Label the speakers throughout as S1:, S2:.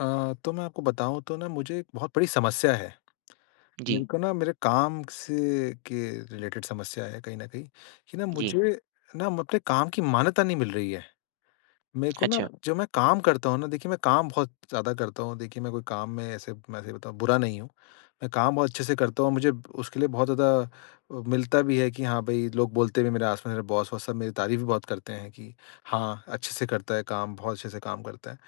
S1: अ, तो मैं आपको बताऊँ तो ना मुझे एक बहुत बड़ी समस्या है। मेरे
S2: जी।
S1: को ना मेरे काम से के रिलेटेड समस्या है कहीं न कहीं कि ना
S2: जी।
S1: मुझे ना अपने काम की मान्यता नहीं मिल रही है। मेरे को ना
S2: अच्छा।
S1: जब मैं काम करता हूँ ना देखिए मैं काम बहुत ज़्यादा करता हूँ। देखिए, मैं कोई काम में ऐसे मैं सही बताऊँ बुरा नहीं हूँ। मैं काम बहुत अच्छे से करता हूँ और मुझे उसके लिए बहुत ज़्यादा अ, मिलता भी है कि हाँ, भई लोग बोलते भी हैं मेरे आस-पास मेरे बॉस वॉस सब मेरी तारीफ़ भी बहुत करते हैं कि हाँ, अच्छे से करता है काम, बहुत अच्छे से काम करता है।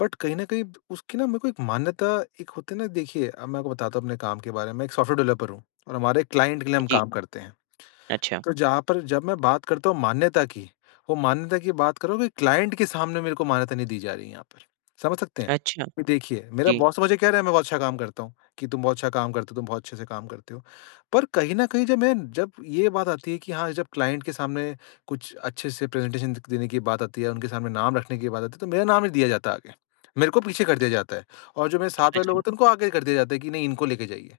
S1: बट कहीं न कहीं उसकी ना मेरे को एक मान्यता एक होती है ना देखिए, अब मैं आपको बताता हूँ अपने काम के बारे में। मैं एक सॉफ्टवेयर डेवलपर हूँ और हमारे क्लाइंट के लिए हम
S2: जी।
S1: काम करते हैं।
S2: अच्छा।
S1: तो जहाँ पर जब मैं बात करता हूँ मान्यता की वो मान्यता की बात कर रहा हूँ कि क्लाइंट के सामने मेरे को मान्यता नहीं दी जा रही है यहाँ पर। समझ सकते हैं?
S2: अच्छा,
S1: देखिए मेरा
S2: जी।
S1: बॉस तो मुझे कह रहा है कि मैं बहुत अच्छा काम करता हूँ कि, "तुम बहुत अच्छा काम करते हो, तुम बहुत अच्छे से काम करते हो।" पर कहीं न कहीं जब मैं जब ये बात आती है कि हाँ, जब क्लाइंट के सामने कुछ अच्छे से प्रेजेंटेशन दे क देने की बात आती है या उनके सामने नाम रखने की बात आती है तो मेरा नाम नहीं दिया जाता है आगे। मेरे को पीछे कर दिया जाता है और जो मेरे साथ वाले लोग
S2: अच्छा।
S1: होते हैं उनको आगे कर दिया जाता है कि नहीं इनको लेके जाइए।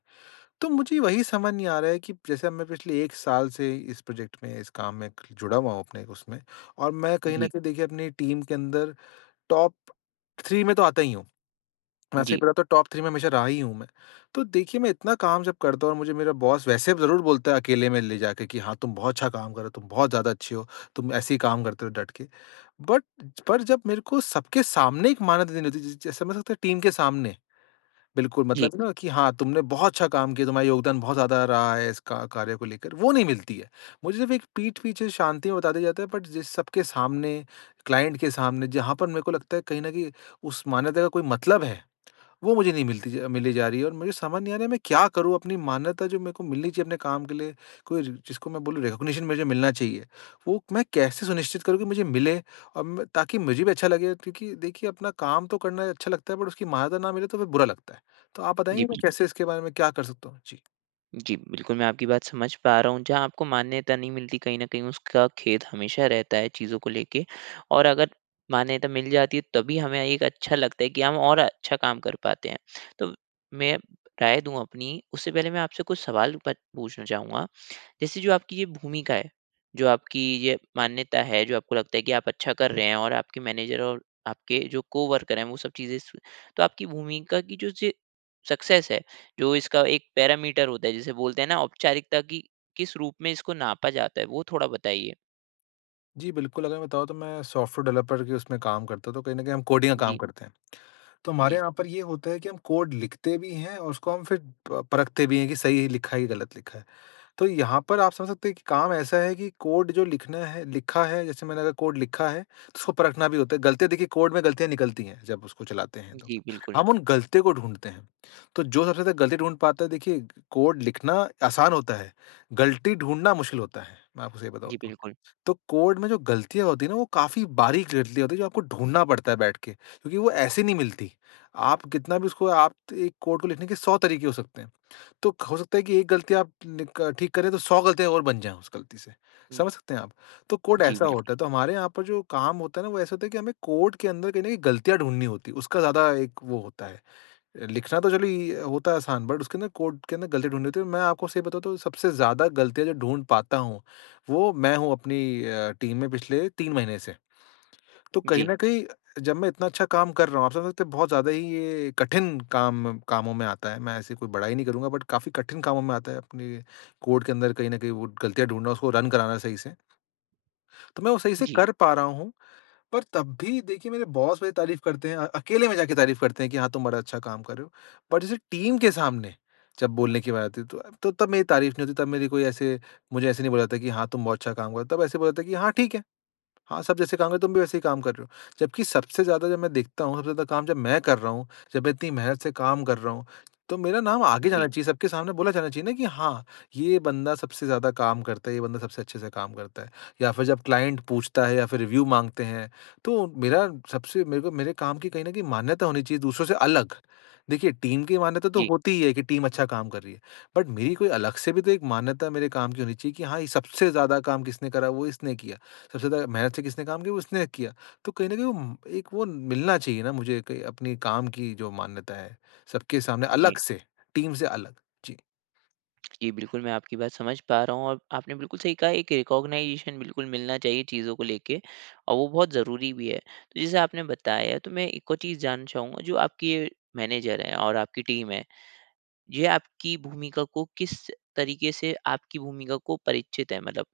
S1: तो मुझे वही समझ नहीं आ रहा है कि ब जैसे अब मैं पिछले 1 साल से इस प्रोजेक्ट में, इस काम में जुड़ा हुआ हूँ अपने उसमें और मैं कहीं न
S2: जी।
S1: कहीं देखिए अपनी टीम के अंदर टॉप 3 में तो आता ही हूँ। वैसे ही
S2: जी।
S1: पता तो टॉप 3 में हमेशा रहा ही हूँ मैं। तो देखिए मैं इतना काम जब करता हूँ और मुझे मेरा बॉस वैसे ज़रूर बोलता है अकेले में ले जा के कि, "हाँ तुम बहुत अच्छा काम कर रहे हो, तुम बहुत ज़्यादा अच्छे हो, तुम ऐसे ही काम करते रहो डट के।" बट पर जब मेरे को सबके सामने एक मान्यता देनी होती है ज जैसे मतलब एक टीम के सामने। बिल्कुल
S2: जी।
S1: मतलब है ना कि हाँ, तुमने बहुत अच्छा काम किया तुम्हारा योगदान बहुत ज़्यादा रहा है इस का कार्य को लेकर वो नहीं मिलती है। मुझे सिर्फ एक पीठ पीछे शांति में बता दिया जाता है बट जिस सबके सामने, क्लाइंट के सामने जहाँ पर मेरे को लगता है कहीं न कहीं उस मान्यता का कोई मतलब है। वो मुझे नहीं मिलती मिली जा रही है और मुझे समझ नहीं आ रहा है मैं क्या करूँ अपनी मान्यता जो मेरे को मिलनी चाहिए अपने काम के लिए? कोई ज जिसको मैं बोलूँ रिकॉग्निशन मुझे मिलना चाहिए वो मैं कैसे सुनिश्चित करूँ कि मुझे मिले? अम, ताकि मुझे भी अच्छा लगेगा क्योंकि देखिए अपना काम तो करना अच्छा लगता है बट उसकी मान्यता ना मिले तो फ़िर बुरा लगता है। तो आप बताएँगे
S2: जी,
S1: कि मैं
S2: बिल्कुल।
S1: कैसे इसके बारे में क्या कर सकता हूँ? जी।
S2: जी, बिल्कुल। मैं आपकी बात समझ पा रहा हुँ। जहाँ आपको मान्यता नहीं मिलती कहीं न कहीं उसका खेद हमेशा रहता है चीजों को लेके। और अगर मान्यता मिल जाती तभी हमें एक अच्छा लगता है कि हम और अच्छा काम कर पाते हैं। तो मैं राय दूँ अपनी उससे पहले मैं आपसे कुछ सवाल प पूछना चाहूँगा। जैसे जो आपकी ये भूमिका है, जो आपकी ये मान्यता है, जो आपको लगता है कि आप अच्छा कर रहे हैं और आपके मैनेजर और आपके जो को-वर्कर हैं वो सब चीज़े स तो आपकी भूमिका की जो ज सक्सेस है, जो इसका एक पैरामीटर होता है, जिसे बोलते हैं ना औपचारिकता की किस रूप में इसको नापा जाता है? वो थोड़ा बताइए।
S1: जी, बिल्कुल। अगर मैं बताऊँ तो मैं सॉफ्टवेयर डेवलपर के उसमें काम करता तो कहीं न कहीं हम कोडिंग का काम
S2: जी।
S1: करते हैं। तो हमारे
S2: जी।
S1: यहाँ पर ये होता है कि हम कोड लिखते भी हैं और उसको हम फ़िर प परखते भी हैं कि सही लिखा या गलत लिखा। तो यहाँ पर आप समझ सकते हैं कि काम ऐसा है कि कोड जो लिखना है लिखा है जैसे मैंने अगर कोड लिखा है उसको परखना भी होता है। गलतियाँ देखिए कोड में गलतियाँ निकलती हैं जब उसको चलाते हैं तो।
S2: जी, बिल्कुल।
S1: हम उन गलतियों को ढूँढ़ते हैं। तो जो सबसे ज़्यादा गलती ढूँढ़ पाता देखिए कोड लिखना आसान होता है, गलती ढूँढ़ना मुश्किल होता है। मैं आपको सही बताऊँ
S2: जी,
S1: तो।
S2: बिल्कुल।
S1: तो कोड में जो गलतियाँ होती हैं ना वो काफ़ी बारीक गलतियाँ होती हैं जो आपको ढूँढ़ना पड़ता बैठ के क्योंकि वो ऐसे नहीं मिलती। आप कितना भी उसको आप 1 कोड को लिखने के 100 तरीके हो सकते हैं। तो हो सकता है कि एक गलती आप नी क ठीक करे तो 100 गलतियाँ और बन जाएँ उस गलती से।
S2: हुँ।
S1: समझ सकते हैं आप? तो कोड
S2: जी,
S1: ऐसा
S2: बिल्कुल।
S1: होता। तो हमारे यहाँ पर जो काम होता ना वो ऐसा होता है कि हमें कोड के अंदर कहीं न कहीं गलतियाँ ढूँढ़नी होती उसका ज़्यादा एक वो होता है। लिखना तो चलो इ होता आसान बट उसके अंदर कोड के अंदर गलती ढूँढ़नी होती। मैं आपको सही बताता हूँ सबसे ज़्यादा गलतियाँ जो ढूँढ़ पाता हूँ वो मैं हूँ अपनी अ, टीम में पिछले 3 महीने से। तो कहीं
S2: जी।
S1: न कहीं जब मैं इतना अच्छा काम कर रहा हूँ आप समझ सकते बहुत ज़्यादा ही ये कठिन काम कामों में आता है। मैं ऐसे कोई बढ़ाई नहीं करूँगा बट काफ़ी कठिन कामों में आता है अपने कोड के अंदर कहीं न कहीं वो गलतियाँ ढूँढ़ना, उसको रन कराना सही से। तो मैं वो सही से
S2: जी।
S1: कर पा रहा हूँ। पर तब भी देखिए मेरे बॉस मेरी तारीफ करते हैं। अ, अकेले में जाके तारीफ करते हैं कि हाँ, तुम बड़ा अच्छा काम कर रहे हो। पर जैसे टीम के सामने जब बोलने की बात आती है तो तब मेरी तारीफ नहीं होती तब मेरी कोई ऐसे मुझे ऐसे नहीं बोला जाता कि हाँ, तुम बहुत अच्छा काम कर रहे हो। तब ऐसे बोला जाता है कि हाँ, ठीक है। हाँ, सब जैसे काम तुम भी वैसे ही काम कर रहे हो। जबकि सबसे ज़्यादा जब मैं देखता हूँ, सबसे ज़्यादा काम जब मैं कर रहा हूँ, जब मैं इतनी मेहनत से काम कर रहा हूँ तो मेरा नाम आगे
S2: जी।
S1: जाना चाहिए। सबके सामने बोला जाना चाहिए ना कि हाँ, ये बंदा सबसे ज़्यादा काम करता ये बंदा सबसे अच्छे से काम करता है। या फ़िर जब क्लाइंट पूछता है या फ़िर रिव्यू माँगते हैं तो मेरा सबसे मेरे को मेरे काम की कहीं न कहीं मान्यता होनी चाहिए दूसरों से अलग। देखिए टीम की मान्यता तो
S2: जी।
S1: होती ही है की टीम अच्छा काम कर रही है। बट मेरी कोई अलग से भी तो एक मान्यता मेरे काम की होनी चाहिए कि हाँ, ये सबसे ज़्यादा काम किसने करा, वो इसने किया। सबसे ज़्यादा मेहनत से किसने काम किया, वो इसने किया। तो कहीं न कहीं अम, एक वो मिलना चाहिए ना मुझे क अपने काम की जो मान्यता है, सबके सामने
S2: जी।
S1: अलग से। टीम से अलग। जी।
S2: जी बिल्कुल मैं आपकी बात समझ पा रहा हूँ और आपने बिल्कुल सही कहा, एक रिकॉग्नाइजेशन बिल्कुल मिलना चाहिए, चीज़ को लेके और वो बहुत ज़रूरी भी है। तो जैसे आपने बताया, तो मैं एक और चीज़ जानना चाहूँगा जो आपकी मैनेजर है और आपकी टीम है, ये आपकी भूमिका को किस तरीके से आपकी भूमिका को परिचित है? मतलब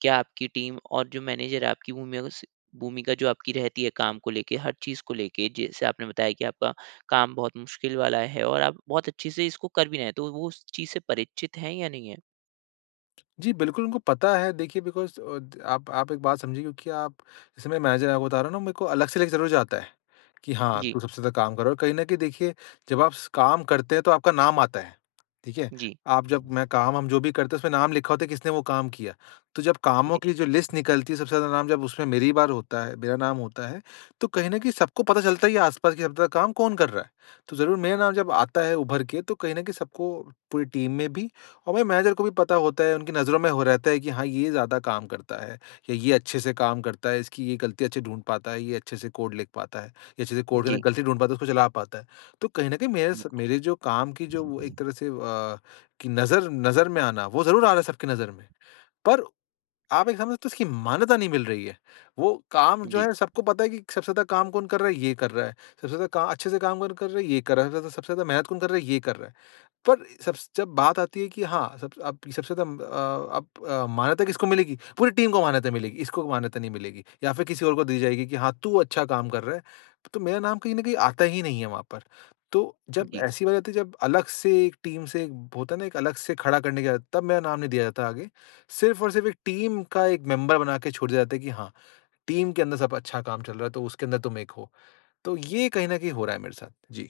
S2: क्या आपकी टीम और जो मैनेजर है आपकी भूमिका को स भूमिका जो आपकी रहती है काम को लेके हर चीज़ को लेके जैसे आपने बताया कि आपका काम बहुत मुश्किल वाला है और आप बहुत अच्छे से इसको कर भी रहे हैं, तो वो उस चीज़ से परिचित है या नहीं है?
S1: जी बिल्कुल उनको पता है देखिए बिकॉज़ अ आप आप एक बात समझिए क्योंकि आप जैसे मैं मैनेजर आपको बता रहा हूँ ना मेरे को अलग से लग ज़रूर जाता है कि हाँ
S2: जी।
S1: तू सबसे ज़्यादा काम करो कहीं न कहीं देखिए जब आप स काम करते हैं तो आपका नाम आता है। ठीक है?
S2: जी।
S1: आप जब मैं काम हम जो भी करते हैं उसमें नाम लिखा होता है किसने वो काम किया। तो जब कामों
S2: जी।
S1: की जो लिस्ट निकलती है सबसे ज़्यादा नाम जब उसमें मेरी बार होता है मेरा नाम होता है तो कहीं न कहीं सबको पता चलता है ये आस-पास के सब काम कौन कर रहा है, तो ज़रूर मेरा नाम जब आता है उभर के तो कहीं न कहीं सबको पूरी टीम में भी और मेरे मैनेजर को भी पता होता है उनकी नज़रों में हो रहता है कि हाँ ये ज़्यादा काम करता है या ये अच्छे से काम करता है, इसकी ये गलती अच्छे से ढूँढ़ पाता है, ये अच्छे से कोड लिख पाता है। ये अच्छे से कोड के
S2: जी।
S1: गलती ढूँढ़ पाता है उसको चला पाता है। तो कहीं न कहीं मेरे स
S2: बिल्कुल।
S1: मेरे जो काम की जो एक तरह से अ, कि नज़र नज़र में आना वो ज़रूर आ रहा है सबकी नज़र में। पर, आप ये समझते हो इसकी मान्यता नहीं मिल रही है। वो काम जो
S2: जी।
S1: है सबको पता है कि सबसे ज़्यादा काम कौन कर रहा है ये कर रहा है। सबसे ज़्यादा का अच्छे से काम कौन कर रहा है ये कर रहा है। सबसे ज़्यादा सबसे ज़्यादा मेहनत कौन कर रहा है ये कर रहा है। पर सब स जब बात आती है कि हाँ सब स आप सबसे ज़्यादा अ आप अ, मान्यता किसको मिलेगी पूरी टीम को मान्यता मिलेगी, इसको मान्यता नहीं मिलेगी या फ़िर किसी और को दी जाएगी कि हाँ, तू अच्छा काम कर रहा है। तो मेरा नाम कहीं न कहीं आता ही नहीं है वहाँ पर। तो जब
S2: जी।
S1: ऐसी बात आती है जब अलग से एक टीम से होता है ना एक अलग से खड़ा करने की बात तब मेरा नाम नहीं दिया जाता आगे, सिर्फ़ और सिर्फ़ 1 टीम का 1 मेंबर बना के छोड़ दिया जाता है कि हाँ टीम के अंदर सब अच्छा काम चल रहा है तो उसके अंदर तुम 1 हो। तो ये कहीं न कहीं हो रहा है मेरे साथ। जी।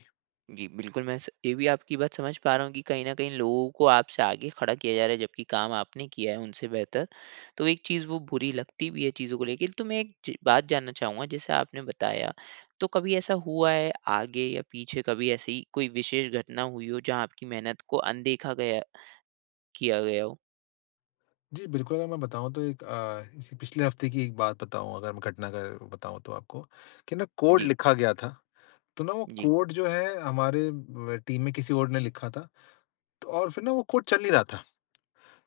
S2: जी बिल्कुल मैं स ये भी आपकी बात समझ पा रहा हूँ कि कहीं न कहीं लोगों को आपसे आगे खड़ा किया जा रहा है जबकि काम आपने किया है उनसे बेहतर। तो एक चीज़, वो बुरी लगती भी है चीज़ों को लेके तो मैं एक च बात जानना चाहूँगा जैसे आपने बताया तो कभी ऐसा हुआ है आगे या पीछे कभी ऐसी कोई विशेष घटना हुई हो जहाँ आपकी मेहनत को अनदेखा गया किया गया हो?
S1: जी, बिल्कुल अगर मैं बताऊँ तो एक अ, जैसे पिछले हफ़्ते की एक बात बताऊँ अगर मैं घटना का बताऊँ तो आपको कि ना कोड
S2: जी।
S1: लिखा गया था, तो ना वो
S2: जी।
S1: कोड जो है हमारे म टीम में किसी और ने लिखा था। तो और फ़िर ना वो कोड चल नहीं रहा था।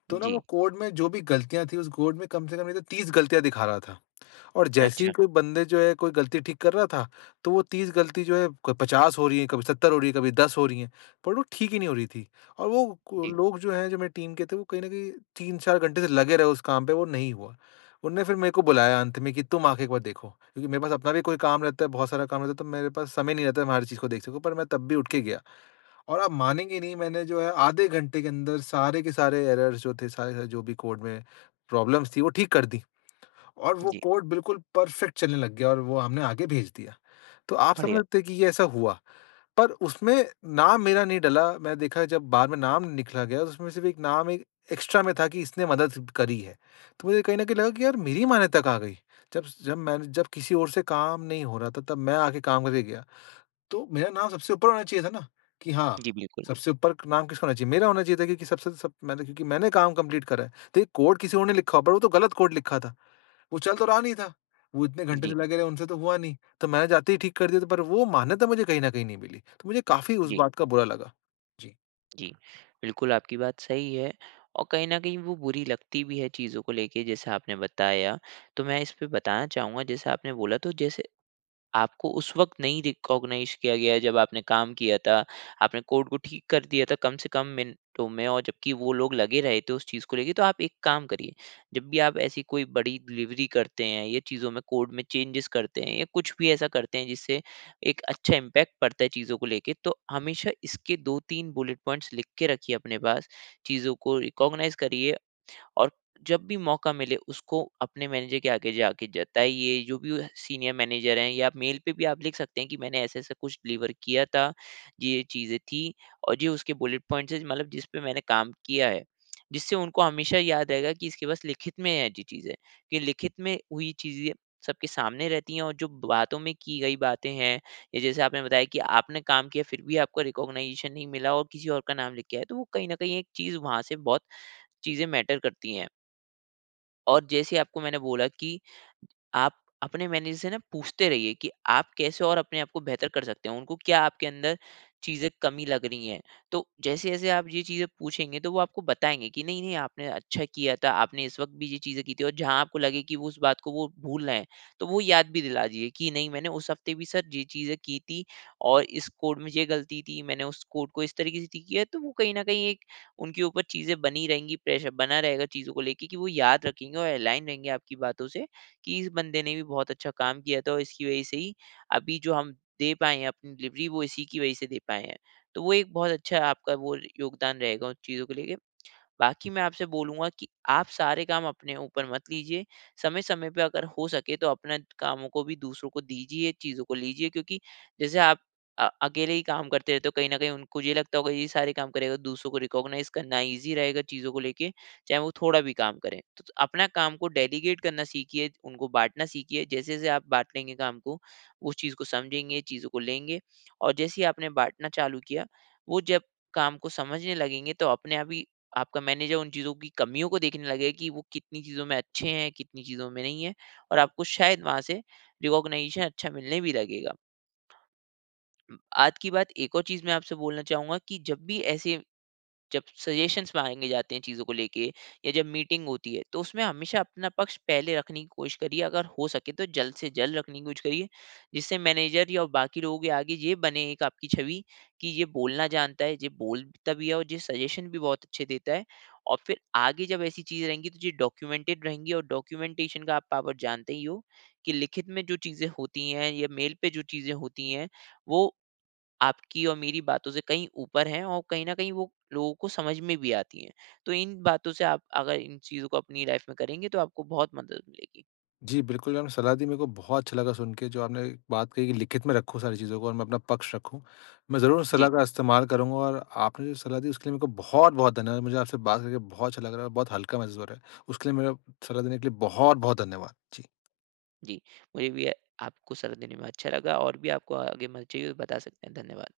S1: तो ना वो
S2: जी।
S1: कोड में जो भी गलतियाँ थीं उस कोड में कम से कम नहीं तो 30 गलतियाँ दिखा रहा था। और जैसे ही
S2: अच्छा।
S1: कोई बंदे जो है कोई गलती ठीक कर रहा था तो वो 30 गलती जो है क 50 हो रही है, कभी 70 हो रही है, कभी 10 हो रही है, पर वो ठीक ही नहीं हो रही थीं। और वो को
S2: जी।
S1: लोग जो हैं जो मेरी टीम के थे वो कहीं न कहीं 3-4 घंटे से लगे रहे उस काम पे वो नहीं हुआ। उन्होंने फ़िर मेरे को बुलाया अंत में कि तुम आ के एक बार देखो। क्योंकि मेरे पास अपना भी कोई काम रहता है, बहुत सारा काम रहता है तो मेरे पास समय नहीं रहता मैं हर चीज़ को देख सकूँ पर मैं तब भी उठ के गया। और आप मानेंगे नहीं मैंने जो है आधे घंटे के अंदर सारे के सारे एरर्स जो थे सारे जो भी कोड में प्रॉब्लम्स थीं वो ठीक कर दी। और वो
S2: जी।
S1: कोड बिल्कुल परफेक्ट चलने लग गया और वो हमने आगे भेज दिया। तो आप समझ
S2: बढ़िया।
S1: सकते हैं कि ये ऐसा हुआ। पर उसमें नाम मेरा नहीं डाला मैंने देखा जब बाद में नाम निकला गया तो उसमें सिर्फ़ एक नाम एक एक्स्ट्रा में था कि इसने मदद करी है। तो मुझे कहीं न कहीं लगा कि यार मेरी मान्यता कहाँ गई। जब-जब मैंने जब किसी और से काम नहीं हो रहा था तब मैं आके काम करके गया। तो मेरा नाम सबसे ऊपर होना चाहिए था ना कि हाँ,
S2: जी, बिल्कुल।
S1: सबसे ऊपर नाम किसका होना चाहिए? मेरा होना चाहिए था क्योंकि सबसे सब मैंने क्योंकि मैंने काम कंप्लीट करा है। तो ये कोड किसी और ने लिखा होगा पर वो तो गलत कोड लिखा था। वो चल तो रहा नहीं था, वो इतने घंटे से
S2: जी।
S1: लगे रहे उनसे तो हुआ नहीं, तो मैंने जाते ही ठीक कर दिया था पर वो मान्यता मुझे कहीं न कहीं नहीं मिली। तो मुझे काफ़ी उस
S2: जी।
S1: बात का बुरा लगा। जी।
S2: जी। बिल्कुल, आपकी बात सही है, और कहीं न कहीं वो बुरी लगती भी है चीज़ों को लेके, जैसा आपने बताया। तो मैं इस पे बताना चाहूँगा, जैसे आपने बोला तो जैसे, आपको उस वक़्त नहीं रिकॉग्नाइज किया गया जब आपने काम किया था, आपने कोड को ठीक कर दिया था कम से कम मिनटों में, और जबकि वो लोग लगे रहे थे उस चीज़ को लेके। तो आप एक काम करिए, जब भी आप ऐसी कोई बड़ी डिलिवरी करते हैं या चीज़ों में, कोड में चेंजेज़ करते हैं, या कुछ भी ऐसा करते हैं जिससे एक अच्छा इम्पैक्ट पड़ता है चीज़ों को लेके, तो हमेशा इसके 2-3 बुलेट पॉइंट्स लिख के रखिए अपने पास। चीज़ों को रिकॉग्नाइज करिए, और जब भी मौका मिले, उसको अपने मैनेजर के आगे जाके जताइए, जो भी वह सीनियर मैनेजर हैं, या आप मेल पे भी आप लिख सकते है कि मैंने ऐसा-ऐसा कुछ डिलीवर किया था, ये-ये चीज़े थीं, और ये उसके बुलेट पॉइंट्स हैं, मतलब जिसपे मैंने काम किया है। जिससे उनको हमेशा याद रहेगा कि इसके पास लिखित में है ऐसी चीज़े, कि लिखित में हुई चीज़े सबके सामने रहती हैं और जो बातों में की गई बातें हैं, या जैसे आपने बताया कि आपने काम किया, फिर भी आपको रिकॉग्नाइजेशन नहीं मिला और किसी और का नाम लिख के आया। तो वो कही न कही एक चीज़ वहाँ से बहुत चीज़ें मैटर करती हैं। और जैसे आपको मैंने बोला कि आप अपने मैनेजर से ना पूछते रहिए कि आप कैसे और अपने आप को बेहतर कर सकते हो, उनको क्या आपके अंदर चीज़ें कमी लग रही हैं। तो जैसे-जैसे आप ये चीज़ें पूछेंगे तो वो आपको बताएँगे कि नहीं, नहीं आपने अच्छा किया था आपने इस वक़्त भी ये चीज़ें की थी और जहाँ आपको लगे कि वो उस बात को वो भूल रहे हैं तो वो याद भी दिला दीजिए कि नहीं मैंने उस हफ्ते भी सर ये चीज़ें की थी और इस कोड में ये गलती थी मैंने उस कोड को इस तरीके से ठीक किया। तो वो कहीं न कहीं एक उनके ऊपर चीज़ें बनी रहेंगी प्रेशर बना रहेगा चीज़ों को लेके कि वो याद रखेंगे और अलाइन रहेंगे आपकी बातों से कि इस बंदे ने भी बहुत अच्छा काम किया था और इसकी वजह से ही अभी जो हम दे पाए हैं अपनी डिलिवरी वो इसी की वजह से दे पाए हैं। तो वो एक बहुत अच्छा आपका वो योगदान रहेगा उन चीज़ों को लेके। बाकी मैं आपसे बोलूँगा कि आप सारे काम अपने ऊपर मत लीजिए, समय-समय पे अगर हो सके तो अपने कामों को भी दूसरों को दीजिए चीज़ों को लीजिए क्योंकि जैसे आप अ अकेले ही काम करते रहते हो कहीं न कहीं उनको ये लगता होगा ये सारे काम करेगा दूसरों को रिकॉग्नाइज़ करना ईज़ी रहेगा चीज़ों को लेके चाहे वो थोड़ा भी काम करे। त त अपना काम को डेलीगेट करना सीखिए उनको बाँटना सीखिए जैसे-जैसे आप बाँट लेंगे काम को उस चीज़ को समझेंगे चीज़ों को लेंगे और जैसे ही आपने बाँटना चालू किया वो जब काम को समझने लगेंगे तो अपने आप ही आपका मैनेजर उन चीज़ों की कमियों को देखने लगेगा कि वो कितनी चीज़ों में अच्छे हैं कितनी चीज़ों में नहीं है और आपको शायद वहाँ से रिकॉग्निशन अच्छा मिलने भी लगेगा। उम, आज की बात एक और चीज़ मैं आपसे बोलना चाहूँगा कि जब भी ऐसे जब सजेशंस माँगे जाते हैं चीज़ों को लेके या जब मीटिंग होती है तो उसमें हमेशा अपना पक्ष पहले रखने की कोशिश करिए अगर हो सके तो जल्द से जल्द रखने की कोशिश करिए। जिससे मैनेजर या बाकी लोगों के आगे ये बने एक आपकी छवि कि ये बोलना जानता है ये बोलता भी है और ये सजेशन भी बहुत अच्छे देता है और फ़िर आगे जब ऐसी चीज़ें रहेंगी तो ये डॉक्यूमेंटेड रहेंगी और डॉक्यूमेंटेशन का आप पावर जानते ही हो, कि लिखित में जो चीज़ें होती हैं या मेल पे जो चीज़ें होती हैं वो आपकी और मेरी बातों से कहीं ऊपर है और कहीं न कहीं वो लोगों को समझ में भी आती है। तो इन बातों से आप अगर इन चीज़ों को अपनी लाइफ में करेंगे तो आपको बहुत मदद मिलेगी।
S1: जी बिल्कुल आपने सलाह दी मेरे को बहुत अच्छा लगा सुन के जो आपने बात कही कि लिखित में रखूँ सारी चीज़ों को और मैं अपना पक्ष रखूँ। मैं ज़रूर इस
S2: जी।
S1: सलाह का इस्तेमाल करूँगा और आपने जो सलाह दी उसके लिए मेरे को बहुत-बहुत धन्यवाद। मुझे आपसे बात करके बहुत अच्छा लग रहा है और बहुत हल्का महसूस हो रहा है। उसके लिए मेरा सलाह देने के लिए बहुत-बहुत धन्यवाद। जी।
S2: जी, मुझे भी अ, आपको सलाह देने में अच्छा लगा और भी आपको आगे मदद चाहिए हो बता सकते हैं, धन्यवाद।